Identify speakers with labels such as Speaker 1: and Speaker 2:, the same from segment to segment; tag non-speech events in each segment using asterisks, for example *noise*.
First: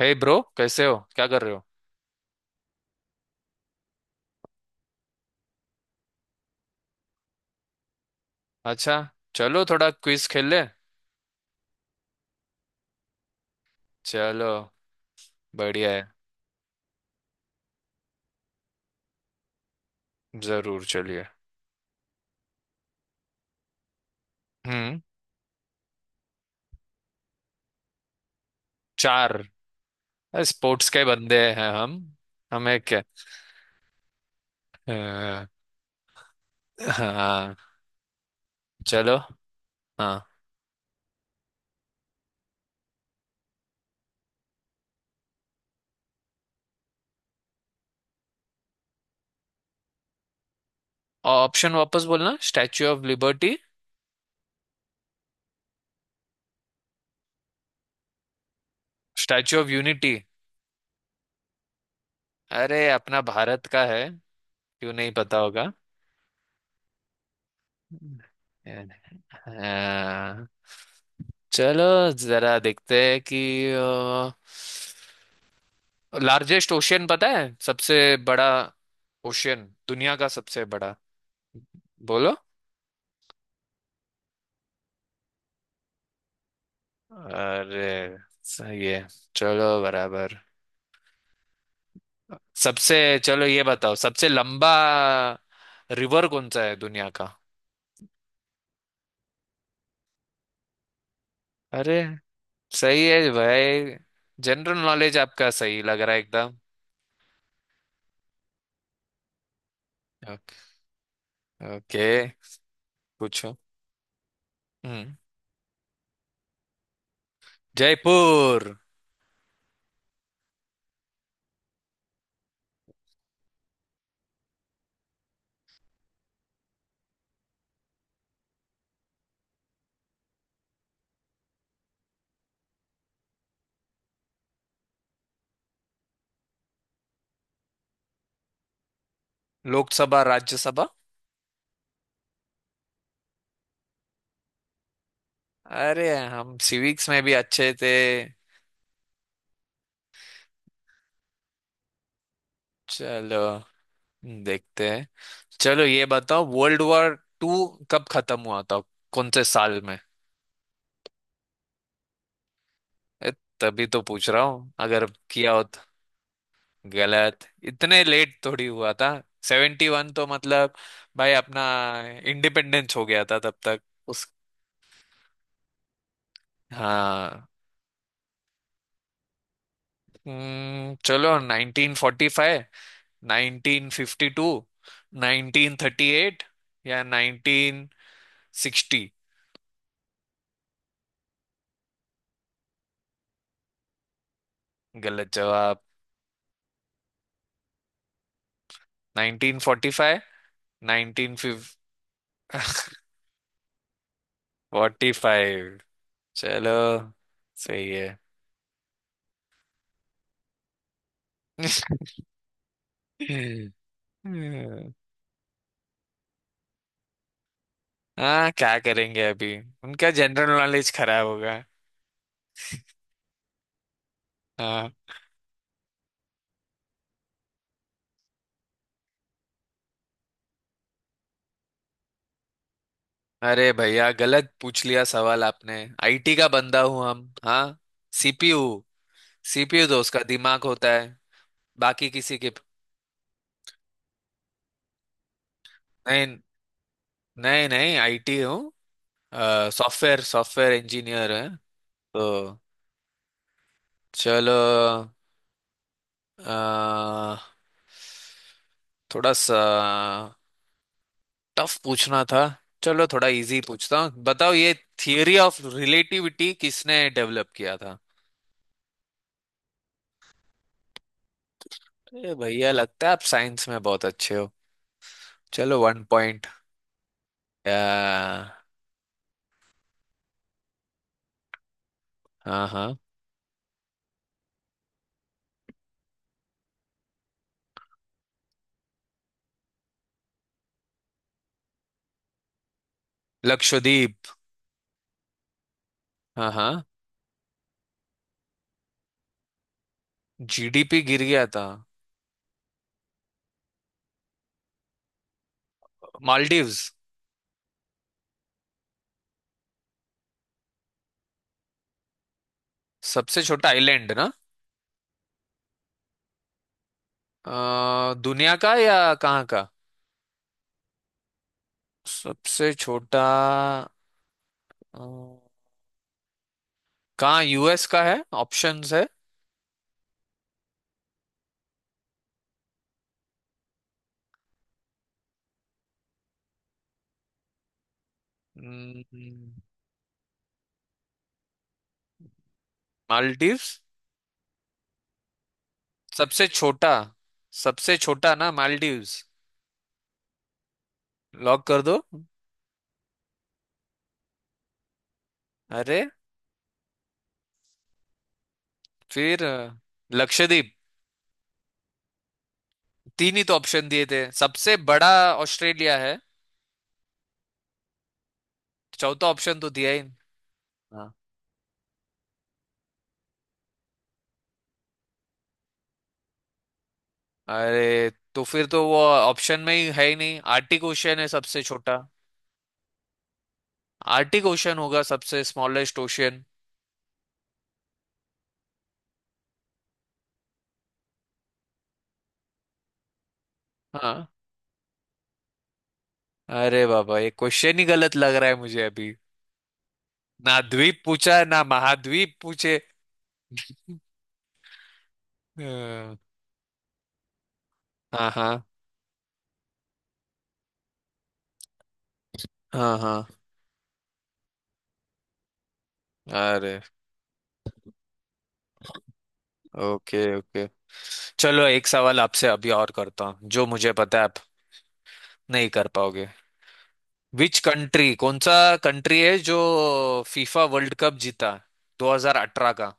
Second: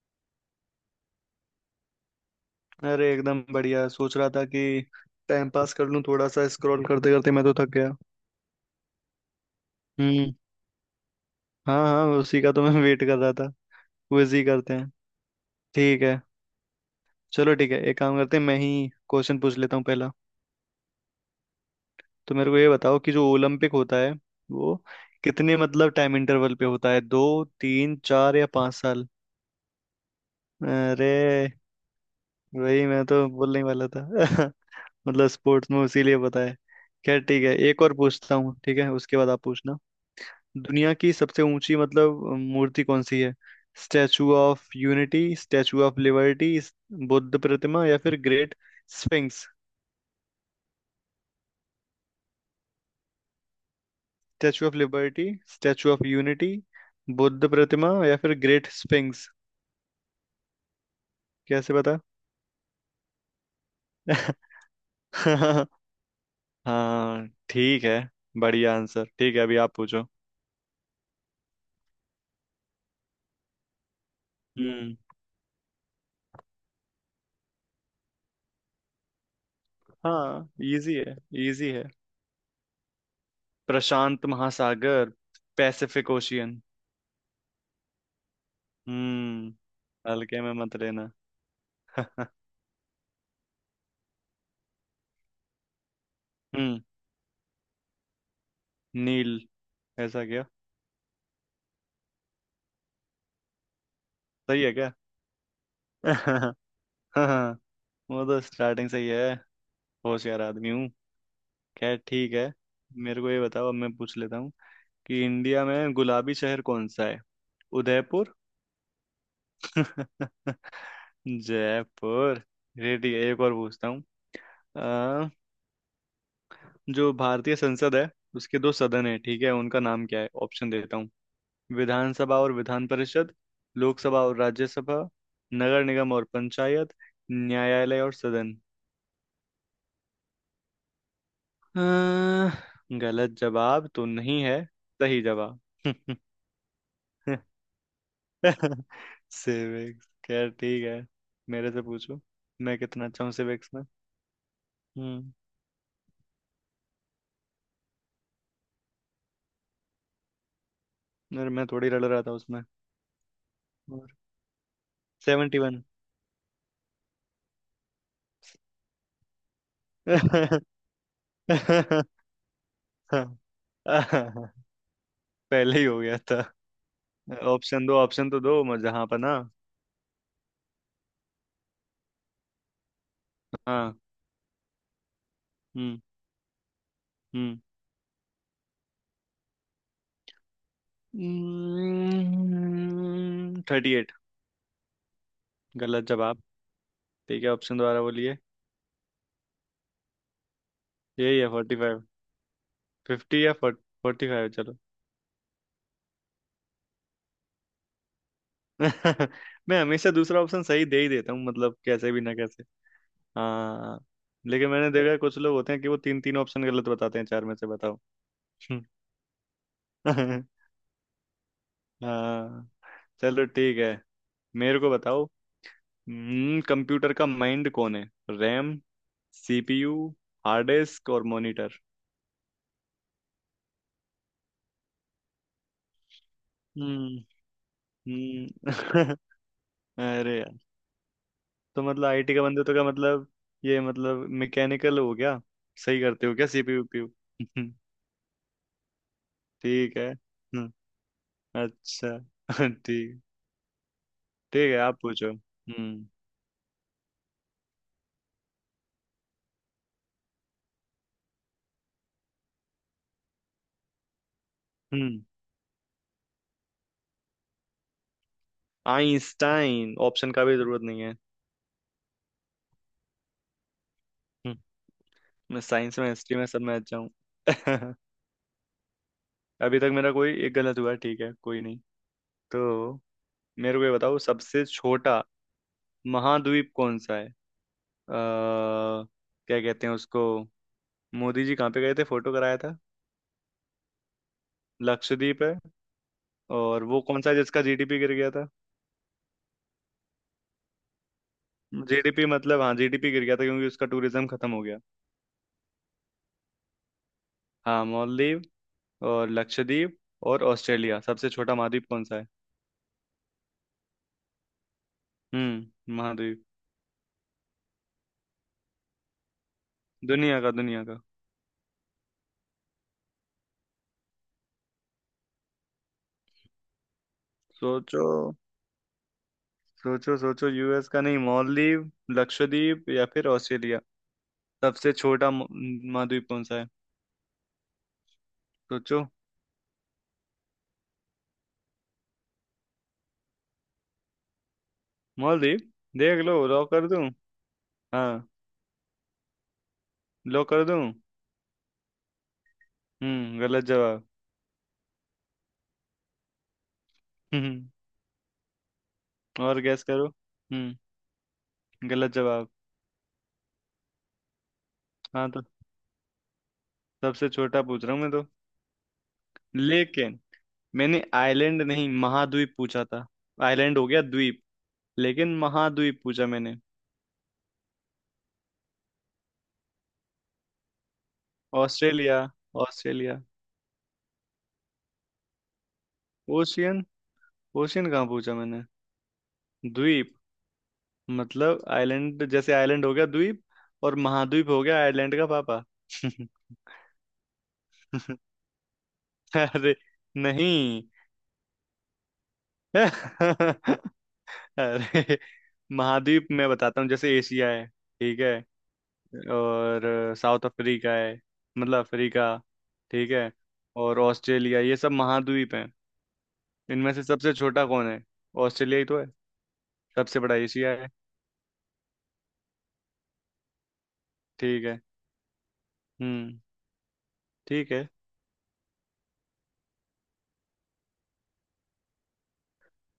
Speaker 1: हे bro, कैसे हो? क्या कर रहे हो?
Speaker 2: अरे एकदम बढ़िया। सोच रहा था कि टाइम पास कर लूं थोड़ा सा। स्क्रॉल करते करते मैं तो थक गया।
Speaker 1: अच्छा। चलो, थोड़ा क्विज
Speaker 2: हम्म।
Speaker 1: खेल ले।
Speaker 2: हाँ हाँ, उसी का तो मैं वेट कर रहा था। क्विज ही
Speaker 1: चलो।
Speaker 2: करते हैं।
Speaker 1: बढ़िया
Speaker 2: ठीक
Speaker 1: है।
Speaker 2: है। चलो ठीक है, एक काम करते हैं। मैं ही क्वेश्चन पूछ लेता हूँ पहला।
Speaker 1: जरूर, चलिए।
Speaker 2: तो मेरे को ये बताओ कि जो ओलंपिक होता है वो
Speaker 1: हम्म।
Speaker 2: कितने मतलब टाइम इंटरवल पे होता है? दो, तीन, चार या पाँच साल?
Speaker 1: चार। स्पोर्ट्स
Speaker 2: अरे,
Speaker 1: के बंदे हैं हम। हमें
Speaker 2: वही
Speaker 1: क्या।
Speaker 2: मैं तो बोलने वाला था। *laughs*
Speaker 1: अ,
Speaker 2: मतलब स्पोर्ट्स में उसीलिए पता है। खैर ठीक
Speaker 1: हाँ।
Speaker 2: है, एक और पूछता हूँ। ठीक है,
Speaker 1: चलो।
Speaker 2: उसके बाद आप पूछना।
Speaker 1: हाँ।
Speaker 2: दुनिया की सबसे ऊंची मतलब मूर्ति कौन सी है? Statue of unity, statue of liberty, बुद्ध प्रतिमा या फिर ग्रेट स्फिंक्स।
Speaker 1: और ऑप्शन वापस बोलना, statue of liberty,
Speaker 2: statue of liberty, statue of unity, बुद्ध प्रतिमा या फिर great sphinx.
Speaker 1: Statue of unity.
Speaker 2: कैसे बता?
Speaker 1: अरे, अपना भारत का है।
Speaker 2: *laughs*
Speaker 1: क्यों नहीं पता होगा।
Speaker 2: हाँ ठीक है, बढ़िया आंसर। ठीक है, अभी आप पूछो।
Speaker 1: अ, चलो। जरा देखते हैं कि
Speaker 2: हम्म।
Speaker 1: लार्जेस्ट ओशियन पता है, सबसे बड़ा ओशियन, दुनिया का
Speaker 2: हाँ,
Speaker 1: सबसे
Speaker 2: इजी
Speaker 1: बड़ा।
Speaker 2: है, इजी है।
Speaker 1: बोलो।
Speaker 2: प्रशांत महासागर, पैसिफिक ओशियन।
Speaker 1: अरे, सही है। चलो,
Speaker 2: हम्म।
Speaker 1: बराबर।
Speaker 2: हल्के में मत लेना। *laughs*
Speaker 1: सबसे चलो, ये बताओ, सबसे लंबा रिवर कौन सा है
Speaker 2: हम्म।
Speaker 1: दुनिया का?
Speaker 2: नील। ऐसा क्या?
Speaker 1: अरे, सही है भाई।
Speaker 2: सही है
Speaker 1: जनरल
Speaker 2: क्या?
Speaker 1: नॉलेज आपका सही लग रहा है
Speaker 2: *laughs*
Speaker 1: एकदम।
Speaker 2: हाँ, वो तो स्टार्टिंग से ही है। होशियार
Speaker 1: ओके,
Speaker 2: आदमी हूँ। खैर
Speaker 1: ओके।
Speaker 2: ठीक है। मेरे को ये
Speaker 1: पूछो।
Speaker 2: बताओ, अब मैं पूछ लेता हूँ
Speaker 1: हम्म।
Speaker 2: कि इंडिया में गुलाबी शहर कौन सा है? उदयपुर।
Speaker 1: जयपुर।
Speaker 2: *laughs* जयपुर। ये ठीक है, एक और पूछता हूँ। अ, जो भारतीय संसद है, उसके दो सदन है, ठीक है? उनका नाम क्या है? ऑप्शन देता हूँ। विधानसभा और विधान परिषद, लोकसभा और राज्यसभा, नगर निगम और पंचायत, न्यायालय और सदन।
Speaker 1: लोकसभा, राज्यसभा।
Speaker 2: गलत जवाब तो नहीं है सही जवाब।
Speaker 1: अरे, हम सिविक्स में भी
Speaker 2: *laughs*
Speaker 1: अच्छे थे।
Speaker 2: सिविक्स। खैर ठीक है, मेरे से पूछो मैं कितना अच्छा हूँ
Speaker 1: चलो,
Speaker 2: सिविक्स में।
Speaker 1: देखते हैं।
Speaker 2: हम्म।
Speaker 1: चलो, ये बताओ, वर्ल्ड वॉर टू कब खत्म हुआ था, कौन से साल में?
Speaker 2: अरे, मैं थोड़ी रल रहा था उसमें।
Speaker 1: ए, तभी तो
Speaker 2: और
Speaker 1: पूछ रहा हूँ, अगर किया
Speaker 2: सेवेंटी
Speaker 1: हो तो।
Speaker 2: वन
Speaker 1: गलत। इतने लेट थोड़ी हुआ था। 71 तो
Speaker 2: *laughs*
Speaker 1: मतलब। भाई, अपना इंडिपेंडेंस हो गया था तब तक। उस
Speaker 2: पहले ही हो गया था।
Speaker 1: हाँ।
Speaker 2: ऑप्शन दो, ऑप्शन तो दो मैं जहाँ पर ना।
Speaker 1: चलो, 1945, नाइनटीन
Speaker 2: हाँ।
Speaker 1: Fifty two nineteen
Speaker 2: hmm.
Speaker 1: Thirty eight या
Speaker 2: हम्म।
Speaker 1: 1960।
Speaker 2: 38।
Speaker 1: गलत जवाब।
Speaker 2: गलत जवाब। ठीक है, ऑप्शन दोबारा बोलिए।
Speaker 1: 1945, नाइनटीन
Speaker 2: यही है, फोर्टी
Speaker 1: फिफ्टी,
Speaker 2: फिफ्टी या 45? चलो।
Speaker 1: 45। चलो। सही है *laughs*
Speaker 2: *laughs* मैं हमेशा दूसरा ऑप्शन सही दे ही देता हूँ मतलब, कैसे भी ना कैसे। हाँ। लेकिन मैंने
Speaker 1: हम्म,
Speaker 2: देखा है कुछ लोग होते हैं कि वो तीन तीन ऑप्शन गलत बताते हैं चार में से, बताओ।
Speaker 1: हाँ, क्या
Speaker 2: *laughs*
Speaker 1: करेंगे अभी। उनका
Speaker 2: हाँ
Speaker 1: जनरल नॉलेज खराब होगा।
Speaker 2: चलो ठीक है, मेरे को
Speaker 1: हाँ।
Speaker 2: बताओ। कंप्यूटर का माइंड कौन है? रैम, सीपीयू, हार्ड डिस्क और मॉनिटर।
Speaker 1: अरे भैया, गलत पूछ लिया सवाल आपने। आईटी का बंदा हूँ
Speaker 2: हम्म।
Speaker 1: हम, हाँ। सीपीयू।
Speaker 2: हम्म। *laughs*
Speaker 1: सीपीयू तो उसका
Speaker 2: अरे यार,
Speaker 1: दिमाग होता है।
Speaker 2: तो मतलब
Speaker 1: बाकी
Speaker 2: आईटी
Speaker 1: किसी
Speaker 2: का
Speaker 1: के।
Speaker 2: बंदे तो का मतलब, ये मतलब मैकेनिकल हो गया। सही करते हो
Speaker 1: नहीं,
Speaker 2: क्या सीपीयू?
Speaker 1: नहीं
Speaker 2: *laughs*
Speaker 1: नहीं, आईटी हूँ।
Speaker 2: ठीक है।
Speaker 1: Software software
Speaker 2: hmm.
Speaker 1: इंजीनियर है।
Speaker 2: अच्छा।
Speaker 1: तो।
Speaker 2: *laughs* ठीक।
Speaker 1: चलो।
Speaker 2: ठीक है, आप पूछो। हम्म।
Speaker 1: अ, थोड़ा सा टफ पूछना था। चलो, थोड़ा इजी पूछता हूँ, बताओ ये।
Speaker 2: हम्म।
Speaker 1: थियरी ऑफ रिलेटिविटी किसने डेवलप किया था?
Speaker 2: आइंस्टाइन, ऑप्शन का भी जरूरत नहीं है।
Speaker 1: अरे भैया, लगता है आप साइंस में बहुत अच्छे हो।
Speaker 2: हम्म, मैं
Speaker 1: चलो,
Speaker 2: साइंस
Speaker 1: वन
Speaker 2: में, हिस्ट्री
Speaker 1: पॉइंट।
Speaker 2: में, सब में अच्छा हूँ। *laughs*
Speaker 1: हाँ।
Speaker 2: अभी तक मेरा कोई एक गलत हुआ है, ठीक है, कोई नहीं। तो
Speaker 1: हाँ,
Speaker 2: मेरे को ये बताओ, सबसे छोटा महाद्वीप कौन सा है? क्या कहते हैं उसको, मोदी जी कहाँ पे गए थे फोटो कराया था?
Speaker 1: लक्षद्वीप।
Speaker 2: लक्षद्वीप है।
Speaker 1: हाँ हाँ।
Speaker 2: और वो कौन सा है जिसका जीडीपी गिर गया था?
Speaker 1: जीडीपी गिर गया था?
Speaker 2: जीडीपी मतलब हाँ, जीडीपी गिर गया था क्योंकि उसका टूरिज्म खत्म हो गया।
Speaker 1: मालदीव्स।
Speaker 2: हाँ, मालदीव और लक्षद्वीप और ऑस्ट्रेलिया, सबसे छोटा महाद्वीप कौन सा है?
Speaker 1: सबसे छोटा आइलैंड ना?
Speaker 2: हम्म, महाद्वीप।
Speaker 1: दुनिया का या कहाँ का?
Speaker 2: दुनिया का, दुनिया का।
Speaker 1: सबसे छोटा। अ, कहाँ, यूएस का
Speaker 2: सोचो,
Speaker 1: है? ऑप्शंस है?
Speaker 2: सोचो, सोचो, यूएस का नहीं। मालदीव, लक्षद्वीप या फिर ऑस्ट्रेलिया, सबसे छोटा महाद्वीप कौन सा है? सोचो।
Speaker 1: हम्म, मालदीव्स।
Speaker 2: मालदीव? देख लो,
Speaker 1: सबसे
Speaker 2: लॉक कर
Speaker 1: छोटा।
Speaker 2: दूं।
Speaker 1: सबसे
Speaker 2: हाँ,
Speaker 1: छोटा ना, मालदीव्स।
Speaker 2: लॉक कर दूं।
Speaker 1: लॉक कर दो।
Speaker 2: हम्म, गलत जवाब।
Speaker 1: अरे।
Speaker 2: *laughs* हम्म,
Speaker 1: फिर
Speaker 2: और गैस करो।
Speaker 1: लक्षद्वीप।
Speaker 2: हम्म, गलत जवाब।
Speaker 1: तीन ही तो ऑप्शन दिए थे, सबसे बड़ा
Speaker 2: हाँ तो
Speaker 1: ऑस्ट्रेलिया है।
Speaker 2: सबसे छोटा पूछ रहा हूँ मैं तो।
Speaker 1: चौथा ऑप्शन तो दिया ही
Speaker 2: लेकिन
Speaker 1: नहीं।
Speaker 2: मैंने
Speaker 1: हाँ।
Speaker 2: आइलैंड नहीं, महाद्वीप पूछा था। आइलैंड हो गया द्वीप, लेकिन महाद्वीप पूछा मैंने।
Speaker 1: अरे, तो फिर तो वो ऑप्शन में ही है ही नहीं। आर्टिक ओशियन है सबसे छोटा।
Speaker 2: Australia, Australia.
Speaker 1: आर्टिक ओशियन होगा, सबसे स्मॉलेस्ट ओशियन।
Speaker 2: ओशियन? ओशियन कहाँ पूछा मैंने? द्वीप, मतलब आइलैंड। जैसे आइलैंड हो गया द्वीप, और
Speaker 1: हाँ।
Speaker 2: महाद्वीप हो गया आइलैंड का पापा। *laughs*
Speaker 1: अरे बाबा, ये क्वेश्चन ही गलत लग रहा है मुझे अभी।
Speaker 2: अरे नहीं।
Speaker 1: ना द्वीप पूछा है, ना महाद्वीप पूछे।
Speaker 2: *laughs* अरे,
Speaker 1: अ,
Speaker 2: महाद्वीप मैं बताता हूँ। जैसे एशिया है, ठीक
Speaker 1: हाँ
Speaker 2: है?
Speaker 1: हाँ,
Speaker 2: और साउथ अफ्रीका है, मतलब अफ्रीका,
Speaker 1: हाँ
Speaker 2: ठीक
Speaker 1: हाँ।
Speaker 2: है? और ऑस्ट्रेलिया, ये सब महाद्वीप हैं।
Speaker 1: अरे।
Speaker 2: इनमें से सबसे छोटा कौन है? ऑस्ट्रेलिया ही तो है।
Speaker 1: ओके,
Speaker 2: सबसे बड़ा
Speaker 1: ओके।
Speaker 2: एशिया है।
Speaker 1: चलो, एक सवाल आपसे अभी और करता हूँ, जो मुझे पता है आप
Speaker 2: ठीक है।
Speaker 1: नहीं कर पाओगे।
Speaker 2: हम्म।
Speaker 1: विच
Speaker 2: ठीक है।
Speaker 1: कंट्री, कौन सा कंट्री है जो फीफा वर्ल्ड कप जीता 2018 का?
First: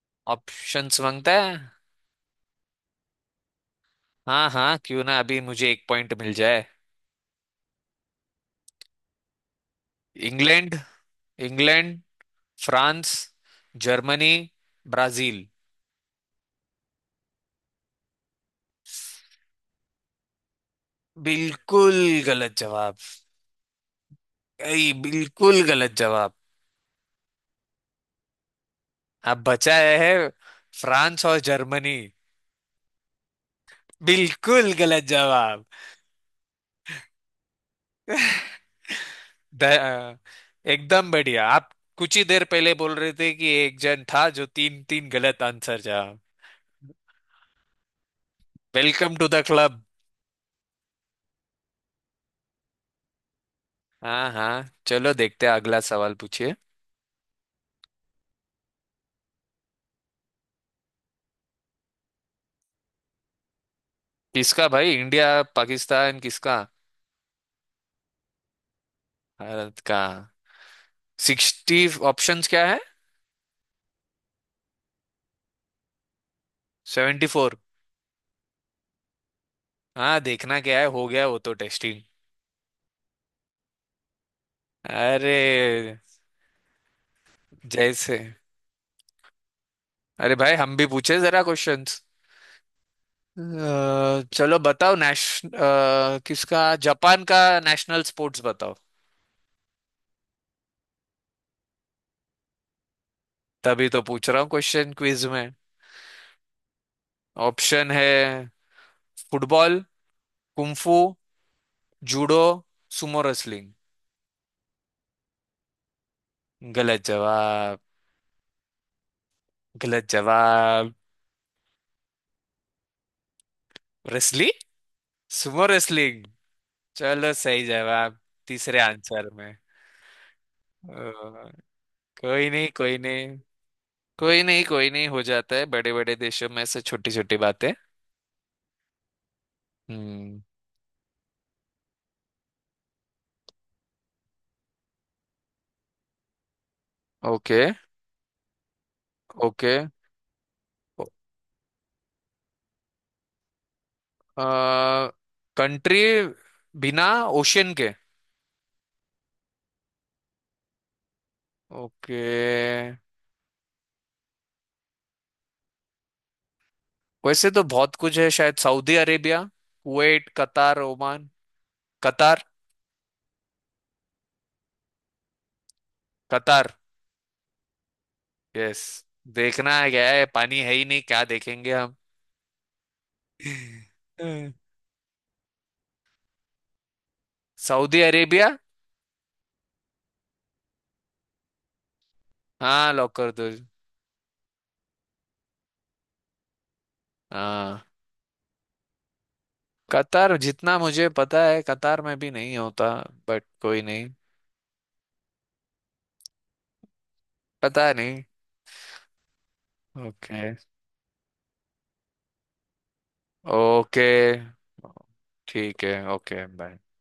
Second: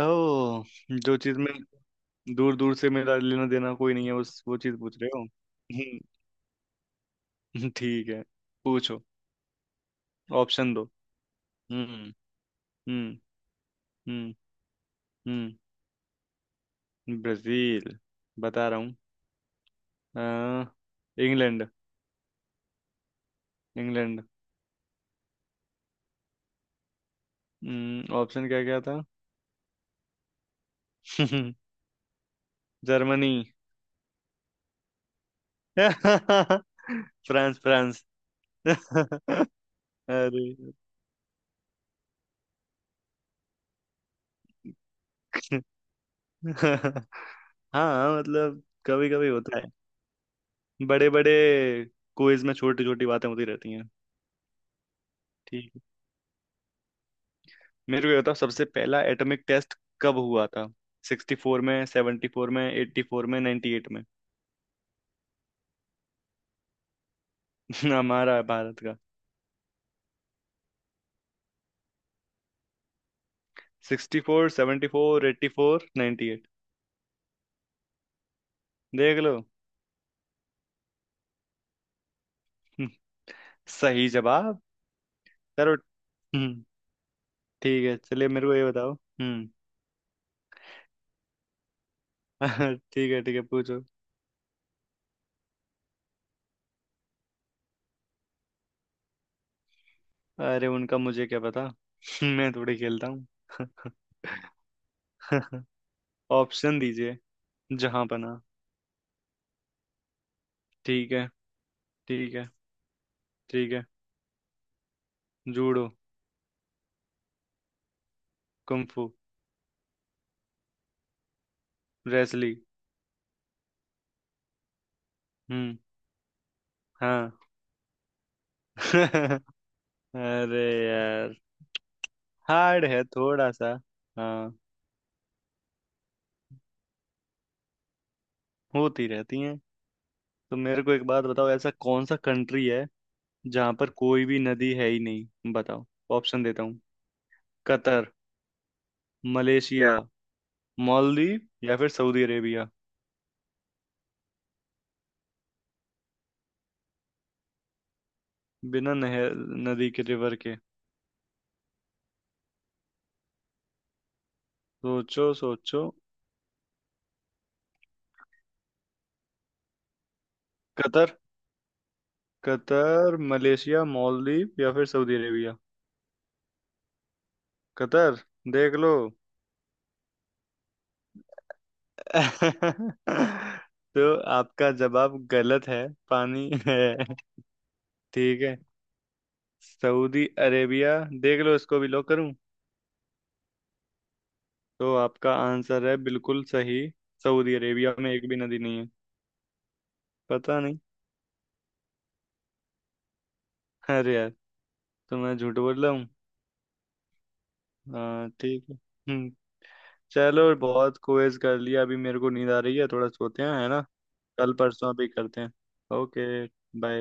Speaker 2: ओह,
Speaker 1: ऑप्शंस
Speaker 2: जो
Speaker 1: मांगता
Speaker 2: चीज में
Speaker 1: है।
Speaker 2: दूर दूर से मेरा लेना देना कोई नहीं है उस,
Speaker 1: हाँ
Speaker 2: वो
Speaker 1: हाँ,
Speaker 2: चीज पूछ
Speaker 1: क्यों
Speaker 2: रहे
Speaker 1: ना
Speaker 2: हो।
Speaker 1: अभी मुझे एक पॉइंट मिल जाए।
Speaker 2: *laughs* ठीक है, पूछो। Option
Speaker 1: England.
Speaker 2: दो।
Speaker 1: इंग्लैंड,
Speaker 2: हम्म। हम्म।
Speaker 1: फ्रांस, जर्मनी,
Speaker 2: हम्म।
Speaker 1: ब्राजील।
Speaker 2: हम्म। ब्राजील, बता रहा हूँ। अ, इंग्लैंड।
Speaker 1: बिल्कुल गलत जवाब।
Speaker 2: इंग्लैंड।
Speaker 1: बिल्कुल गलत जवाब।
Speaker 2: ऑप्शन क्या क्या था?
Speaker 1: अब बचा है फ्रांस और
Speaker 2: *laughs*
Speaker 1: जर्मनी।
Speaker 2: जर्मनी।
Speaker 1: बिल्कुल गलत जवाब।
Speaker 2: France, France. *laughs*
Speaker 1: द-
Speaker 2: अरे।
Speaker 1: एकदम बढ़िया आप। कुछ ही देर पहले बोल रहे थे कि एक जन था जो तीन तीन गलत आंसर
Speaker 2: *laughs*
Speaker 1: जा।
Speaker 2: हाँ मतलब, कभी
Speaker 1: वेलकम टू
Speaker 2: कभी
Speaker 1: द
Speaker 2: होता है।
Speaker 1: क्लब।
Speaker 2: बड़े बड़े क्विज में छोटी छोटी बातें होती रहती हैं।
Speaker 1: हाँ हाँ, चलो देखते हैं।
Speaker 2: ठीक
Speaker 1: अगला
Speaker 2: है,
Speaker 1: सवाल पूछिए।
Speaker 2: मेरे को ये बताओ, सबसे पहला एटॉमिक टेस्ट कब हुआ था? 64 में, 74 में, 84 में, 98 में।
Speaker 1: किसका भाई? इंडिया? पाकिस्तान? किसका?
Speaker 2: *laughs* हमारा, भारत का।
Speaker 1: भारत का। 60। ऑप्शंस क्या है?
Speaker 2: Sixty four, seventy four, eighty four, ninety eight.
Speaker 1: 74।
Speaker 2: देख लो।
Speaker 1: हाँ, देखना क्या है, हो गया वो तो टेस्टिंग।
Speaker 2: हम्म, सही जवाब।
Speaker 1: अरे।
Speaker 2: करो। हम्म, ठीक है
Speaker 1: जैसे।
Speaker 2: चलिए। मेरे को ये बताओ। हम्म।
Speaker 1: अरे भाई, हम भी पूछे जरा क्वेश्चन।
Speaker 2: *laughs* ठीक है, ठीक है, पूछो।
Speaker 1: चलो, बताओ, किसका? जापान का नेशनल स्पोर्ट्स बताओ।
Speaker 2: अरे उनका मुझे क्या पता। *laughs* मैं थोड़ी खेलता हूँ।
Speaker 1: तभी तो पूछ रहा हूँ क्वेश्चन क्विज में।
Speaker 2: *laughs* ऑप्शन दीजिए।
Speaker 1: ऑप्शन
Speaker 2: जहां
Speaker 1: है।
Speaker 2: पना।
Speaker 1: फुटबॉल, कुंफू,
Speaker 2: ठीक है। ठीक
Speaker 1: जूडो,
Speaker 2: है।
Speaker 1: Sumo wrestling.
Speaker 2: ठीक है, जूडो।
Speaker 1: गलत जवाब।
Speaker 2: कुंफू।
Speaker 1: गलत जवाब।
Speaker 2: रेसलिंग।
Speaker 1: रेसली सुमो
Speaker 2: हम्म।
Speaker 1: रेसलिंग।
Speaker 2: हाँ।
Speaker 1: चलो, सही जवाब। तीसरे आंसर
Speaker 2: *laughs*
Speaker 1: में।
Speaker 2: अरे
Speaker 1: अ,
Speaker 2: यार,
Speaker 1: कोई नहीं,
Speaker 2: हार्ड
Speaker 1: कोई
Speaker 2: है
Speaker 1: नहीं।
Speaker 2: थोड़ा सा।
Speaker 1: कोई
Speaker 2: हाँ,
Speaker 1: नहीं, कोई नहीं, हो जाता है, बड़े बड़े देशों में से छोटी छोटी बातें।
Speaker 2: होती रहती हैं।
Speaker 1: हम्म।
Speaker 2: तो मेरे को एक बात बताओ, ऐसा कौन सा कंट्री है जहाँ पर कोई भी नदी है ही नहीं? बताओ, ऑप्शन देता हूँ।
Speaker 1: Okay,
Speaker 2: Qatar,
Speaker 1: okay.
Speaker 2: Malaysia, Maldives या फिर सऊदी अरेबिया।
Speaker 1: कंट्री बिना ओशियन के?
Speaker 2: बिना नहर, नदी के, रिवर के।
Speaker 1: ओके।
Speaker 2: सोचो, सोचो।
Speaker 1: वैसे तो बहुत कुछ है, शायद Saudi Arabia, Kuwait, Qatar,
Speaker 2: Qatar?
Speaker 1: Oman. Qatar.
Speaker 2: Qatar, Malaysia, Maldives या फिर सऊदी अरेबिया।
Speaker 1: कतार।
Speaker 2: कतर? देख
Speaker 1: यस।
Speaker 2: लो।
Speaker 1: देखना है क्या है, पानी है ही नहीं, क्या देखेंगे हम।
Speaker 2: *laughs*
Speaker 1: *laughs*
Speaker 2: तो
Speaker 1: हम्म।
Speaker 2: आपका जवाब गलत है। पानी है।
Speaker 1: सऊदी
Speaker 2: ठीक
Speaker 1: अरेबिया।
Speaker 2: है, सऊदी अरेबिया। देख लो, इसको भी लॉक करूं।
Speaker 1: हाँ, लॉक कर दो।
Speaker 2: तो आपका आंसर है बिल्कुल सही, सऊदी
Speaker 1: हाँ।
Speaker 2: अरेबिया में एक भी नदी नहीं है।
Speaker 1: कतार,
Speaker 2: पता
Speaker 1: जितना
Speaker 2: नहीं।
Speaker 1: मुझे पता है कतार में भी नहीं होता। बट कोई नहीं।
Speaker 2: अरे यार, तो मैं झूठ बोल रहा हूँ।
Speaker 1: पता नहीं।
Speaker 2: हाँ ठीक है। हम्म।
Speaker 1: ओके।
Speaker 2: चलो बहुत क्विज कर लिया, अभी मेरे को नींद आ रही है। थोड़ा सोते हैं, है ना?
Speaker 1: ओके।
Speaker 2: कल परसों भी करते हैं।
Speaker 1: ठीक है,
Speaker 2: ओके,
Speaker 1: ओके, बाय।
Speaker 2: बाय।